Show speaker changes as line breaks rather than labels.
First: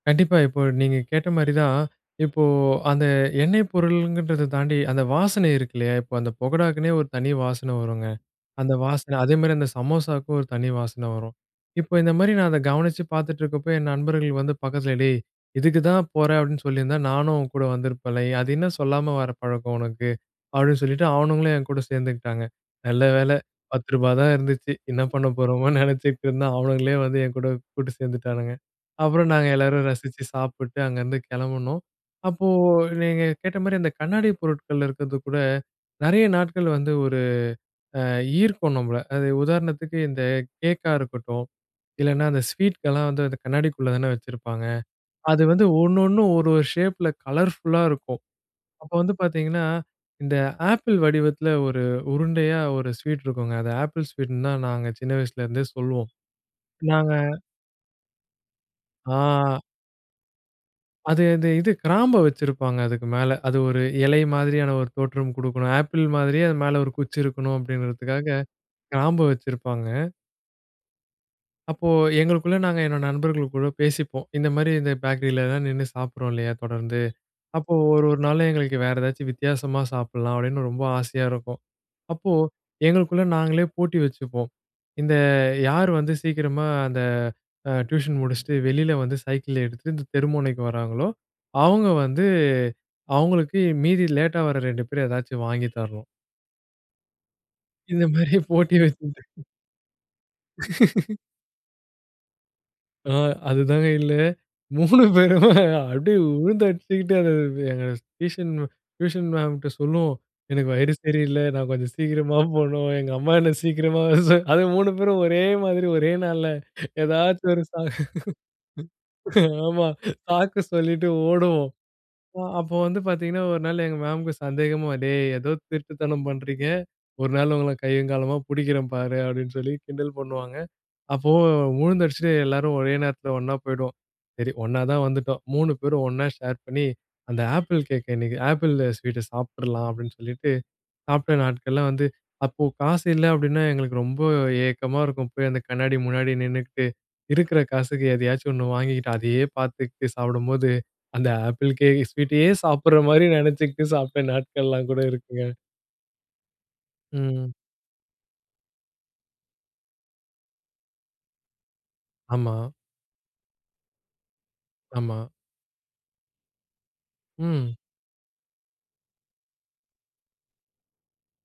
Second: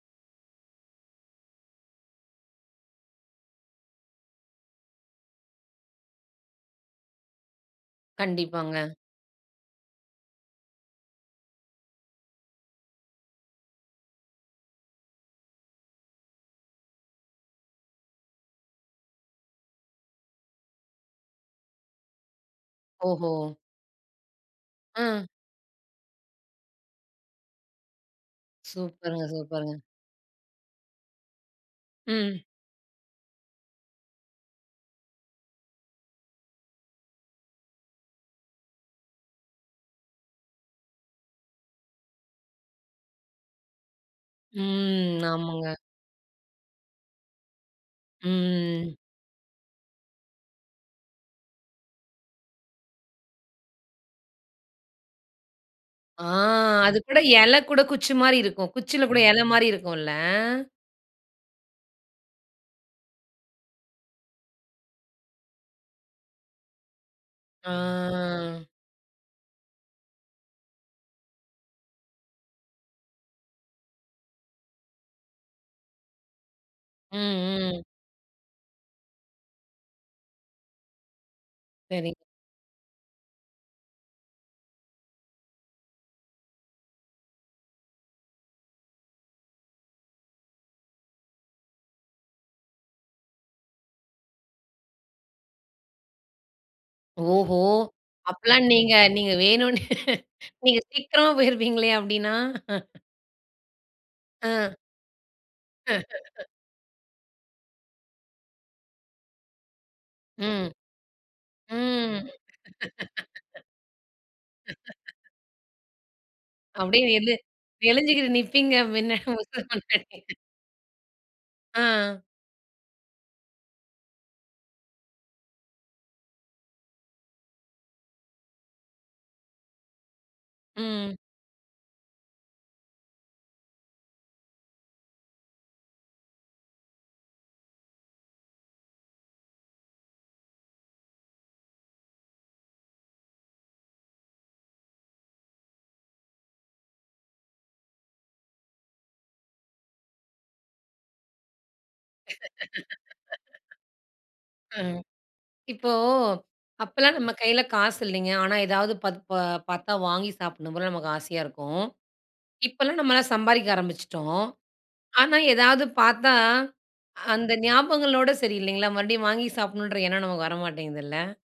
கண்டிப்பா. இப்ப நீங்க கேட்ட மாரி தான், இப்ப அந்த எண்ணெய் பொருள்கறத தாண்டி அந்த வாசனை இருக்கு இல்லயா? இப்ப அந்த பகடாவுக்குன்னே ஒரு தனி வாசன வருங்க. அந்த
கண்டிப்பாங்க.
வாசனை. அதே மாரி அந்த சமோசாவுக்கும் ஒரு தனி வாசனை வரும். இப்ப இந்த மாரி நான் அத கவனிச்சு பார்த்துட்டு இருக்கப்ப, என் நண்பர்கள் வந்து பக்கத்தில "டேய் இதுக்கு தான் போறேன் அப்டின்னு சொல்லியிருந்தா, நானும் உன்கூட வந்திருப்பேன்ல? எ அது என்ன சொல்லாம வர பழக்கம் உனக்கு? அப்டின்னு சொல்லிட்டு அவனுங்களும் என்கூட சேர்ந்துக்கிட்டாங்க. நல்ல வேள
ஓஹோ!
ரூ.10 தான் இருந்துச்சு! என்ன
அ.
பண்ண போறோமோன்னு நெனைச்சிட்டு இருந்தேன், அவனுங்களே வந்து என் கூட கூட்டு சேர்ந்துட்டானுங்க
சூப்பர்ங்க.
அப்புறம் நாங்க
சூப்பர்ங்க.
எல்லாரும் ரசிச்சு சாப்பிட்டு அங்கருந்து கிளம்புனோம்.
ம்.
அப்போ நீங்க கேட்ட மாரி, அந்த கண்ணாடிப் பொருட்கள் இருக்கறது கூட நறைய நாட்கள் வந்து ஒரு, அ ஈர்க்கும் நம்பள, அது உதாரணத்துக்கு இந்த கேக்கா இருக்கட்டும். இல்லனா அந்த ஸ்வீட்கெல்லாம் வந்து அந்த கண்ணாடிக்குள்ள தான வச்சிருப்பாங்க.
ம்.
அது வந்து
ஆமாங்க.
ஒண்ணு ஒண்ணு ஒரு ஒரு ஷேப்பில கலர்ஃபுல்லா இருக்கும். அப்ப
ம்.
வந்து பார்த்தீங்கன்னா, இந்த ஆப்பிள் வடிவத்தில ஒரு உருண்டையா ஒரு ஸ்வீட் இருக்குங்க. அது ஆப்பிள் ஸ்வீட்ன்னு தான் நாங்க சின்ன வயசுல இருந்தே சொல்லுவோம்.
அ. அது
நாங்க
கூட இல கூட குச்சி மாரி இருக்கும். குச்சில கூட இல
அ.
மாரி இருக்கும்ல.
அது அந்த இது கிராம்ப வெச்சுருப்பாங்க அதுக்கு மேல, அது ஒரு இலை மாதிரியான ஒரு தோற்றம் குடுக்கணும். ஆப்பிள் மாதிரியே அது மேல ஒரு குச்சி இருக்கணும் அப்டிங்கிறதுக்காக,
அ.
கிராம்ப வெச்சுருப்பாங்க. அப்போ எங்களுக்குள்ள நாங்க என்னோட நண்பர்கள் கூட பேசிப்போம். இந்த மாரி இந்த பேக்கரிலலாம் நின்னு சாப்பிடுறோம் இல்லயா? தொடர்ந்து.
ம்,
அப்போ
ம்.
ஒரு 1 நாள்ல எங்களுக்கு வேற ஏதாச்சும் வித்தியாசமா சாப்பிடலாம் அப்டின்னு ரொம்ப ஆசையா இருக்கும்.
சரி.
அப்போ எங்களுக்குள்ள நாங்களே போட்டி வச்சுப்போம். இந்த யார் வந்து சீக்கிரமா அந்த அ டியூஷன் முடிச்சுட்டு, வெளில வந்து சைக்கிள் எடுத்துட்டு, இந்த தெரு முனைக்கு வர்றாங்களோ, அவங்க வந்து அவங்களுக்கு மீதி லேட்டா வர்ற 2 பேர் ஏதாச்சும் வாங்கி தரணும்!
ஓஹோ!
இந்த மாரி
அப்பல்லாம்
போட்டி
நீங்க,
வச்
நீங்க
[unintelligible]
வேணும்னு நீங்க சீக்கிரம் போயிருப்பீங்களே அப்டின்னா?
அ. அதுதாங்க இல்ல.
அ.
3 பேரு அப்டியே வுழுந்து அடிச்சுக்கிட்டு, அது எங்க டியூஷன் டியூஷன் மேம்ட்ட சொல்லுவோம். எனக்கு
ம்.
வயிறு சரியில்ல நான் கொஞ்சம்
ம்.
சீக்கிரமா போணும், எங்க அம்மா என்ன சீக்கிரமா வரச அது 3 பேரும் ஒரே மாதிரி, ஒரே நாள்ல.
அப்டியே நெளு
ஏதாச்சும் ஒரு சா
நெளிஞ்சுகிட்டு நிப்பீங்க. மின்ன மிஸ்
ஆமா,
முன்னாடி.
சாக்கு சொல்லிட்டு ஓடுவோம்.
அ.
ப அப்ப வந்து பார்த்தீங்கன்னா, 1 நாள் எங்க மேம்க்கு சந்தேகமா, டேய்! ஏதோ திருட்டுத்தனம் பண்றீங்க. 1 நாள் உங்கள கையும் களவுமா புடிக்கிறேன் பாரு! அப்டின்னு சொல்லி கிண்டல் பண்ணுவாங்க.
ம்.
அப்போ வுழுந்து அடிச்சுட்டு எல்லாரும் ஒரே நேரத்தில ஒண்ணா போய்டுவோம். சரி ஒண்ணா தான் வந்துட்டோம். 3 பேரும் ஒண்ணா ஷேர் பண்ணி, அந்த ஆப்பிள் கேக் இன்னைக்கு. ஆப்பிள் ஸ்வீட்ட சாப்பிட்ர்லாம் அப்டின்னு சொல்லிட்டு, சாப்பிட்ட நாட்கள்லாம் வந்து அப்ப காசு இல்ல அப்டின்னா எங்களுக்கு ரொம்ப ஏக்கமா இருக்கும். போய் அந்த கண்ணாடி முன்னாடி நின்னுகிட்டு, இருக்குற காசுக்கு எதையாச்சும் ஒண்ணு வாங்கிக்கிட்டு அதயே பார்த்துக்கிட்டு சாப்பிடும்போது, அந்த ஆப்பிள் கேக் ஸ்வீட்டயே சாப்பிடுற மாரி நெனைச்சுக்கிட்டு சாப்பிட்ட
அ
நாட்கள்லாம் கூட இருக்குங்க!
இப்போ அப்பலாம் நம்ம
ம்.
கையில காசு இல்லங்க. ஆனா ஏதாவது ப ப பார்த்தா வாங்கி சாப்பிடணும் போல நமக்கு ஆசையா இருக்கும்.
ஆமா.
இப்பலாம் நம்மலாம் சம்பாரிக்க ஆரம்பிச்சுட்டோம்.
ஆமா.
ஆனா ஏதாவது பார்த்தா, அந்த
ம்.
ஞாபகங்களோட சரி, இல்லங்களா? மறுபடியும் வாங்கி சாப்பிடணுன்ற எண்ணம் நமக்கு வர மாட்டேங்குதுல்ல?